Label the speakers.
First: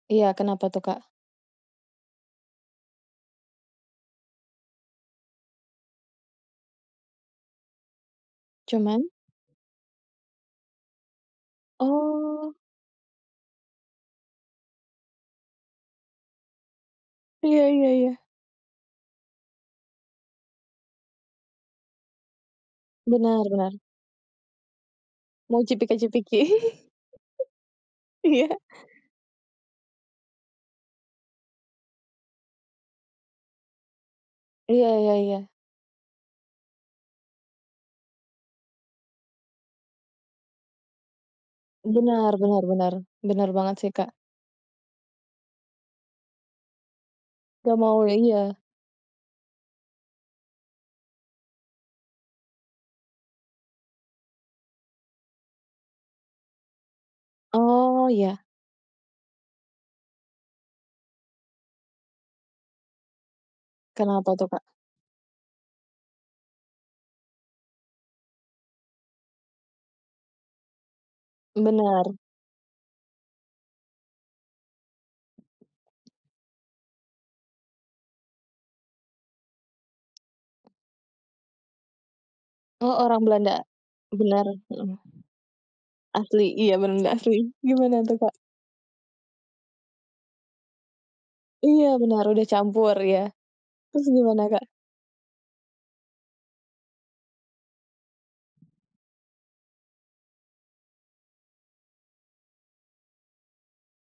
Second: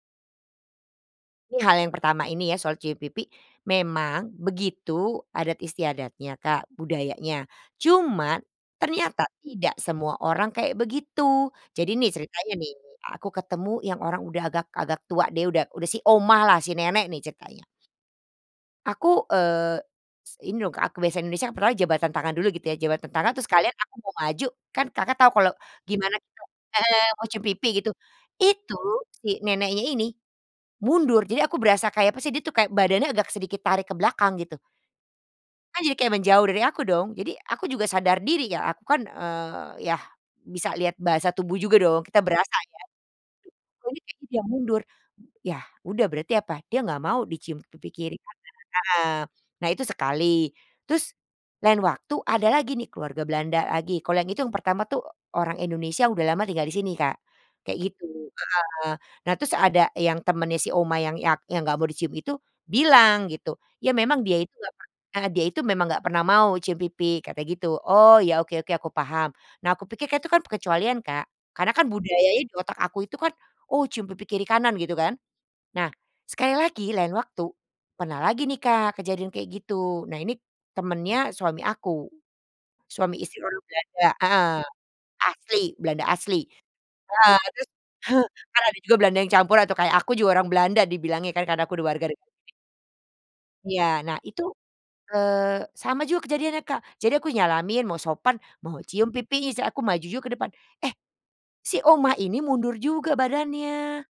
Speaker 1: Iya, kenapa tuh Kak?
Speaker 2: Ini hal yang pertama, ini ya, soal cium pipi. Memang, begitu adat istiadatnya Kak, budayanya. Cuman,
Speaker 1: Cuman?
Speaker 2: ternyata tidak semua orang kayak begitu. Jadi nih, ceritanya
Speaker 1: Oh.
Speaker 2: nih, aku ketemu yang orang udah agak agak tua deh, udah udah si oma lah, si nenek nih, ceritanya.
Speaker 1: Iya iya iya.
Speaker 2: Aku, eee, s ini loh Kak aku biasanya di Indonesia kan, pertamanya jabatan tangan dulu, gitu ya, jabatan tangan,
Speaker 1: Benar
Speaker 2: terus
Speaker 1: benar.
Speaker 2: sekalian aku mau maju, kan Kakak tau kalau,
Speaker 1: Mau,
Speaker 2: gimana
Speaker 1: cipika-cipiki.
Speaker 2: kita heeh, mau cium pipi, gitu.
Speaker 1: Iya.
Speaker 2: Itu, si neneknya ini, mundur, jadi aku berasa kayak, apa sih, dia tuh kayak, badannya agak sedikit tarik ke belakang, gitu.
Speaker 1: Iya iya iya.
Speaker 2: Kan jadi kayak menjauh dari aku dong, jadi aku juga sadar diri ya, aku kan, eee, yah, bisa lihat bahasa tubuh juga dong, kita
Speaker 1: Benar
Speaker 2: berasa
Speaker 1: benar
Speaker 2: ya,
Speaker 1: benar. Benar banget
Speaker 2: kok
Speaker 1: sih
Speaker 2: ini
Speaker 1: Kak.
Speaker 2: bikin dia mundur, ya, udah berarti apa, dia enggak mau dicium
Speaker 1: Nggak
Speaker 2: pipi
Speaker 1: mau ya
Speaker 2: kiri-kanan
Speaker 1: iya.
Speaker 2: heeh. Nah itu sekali, terus, lain waktu ada lagi nih keluarga Belanda lagi, kalau yang itu, yang pertama tuh, orang Indonesia udah lama tinggal di sini Kak, kayak gitu
Speaker 1: Oh, iya.
Speaker 2: heeh. Nah, terus ada yang temennya si oma yang yang enggak mau dicium itu bilang, gitu, "Ya memang
Speaker 1: Kenapa
Speaker 2: dia
Speaker 1: tuh
Speaker 2: itu
Speaker 1: Kak?
Speaker 2: enggak pernah heeh, dia itu memang nggak pernah mau mau cium pipi," katanya, gitu, "Oh ya, oke oke, aku paham." Nah aku pikir itu kan, perkecualian Kak, karena kan
Speaker 1: Benar.
Speaker 2: budaya di otak aku itu kan, "Oh, cium pipi kiri-kanan," gitu kan. Nah, sekali lagi lain waktu, pernah lagi nih Kak, kejadian kayak gitu, nah ini temennya suami aku.
Speaker 1: Oh,
Speaker 2: Suami
Speaker 1: orang
Speaker 2: istri orang
Speaker 1: Belanda?
Speaker 2: Belanda
Speaker 1: Benar,
Speaker 2: heeh,
Speaker 1: mhm.
Speaker 2: asli, Belanda asli
Speaker 1: Asli iya, benar-benar asli.
Speaker 2: heeh. Terus
Speaker 1: Gimana tuh Kak?
Speaker 2: kan ada juga Belanda yang campur atau kayak aku juga orang Belanda dibilangnya kan, karena aku
Speaker 1: Iya,
Speaker 2: udah warga
Speaker 1: benar,
Speaker 2: negara.
Speaker 1: udah
Speaker 2: [unintelligible]
Speaker 1: campur ya?
Speaker 2: Iya,
Speaker 1: Terus
Speaker 2: nah itu,
Speaker 1: gimana Kak?
Speaker 2: eee, sama juga kejadiannya Kak, jadi aku nyalamin, mau sopan, mau cium pipi, se aku maju juga ke depan. Eh, si oma ini mundur juga badannya.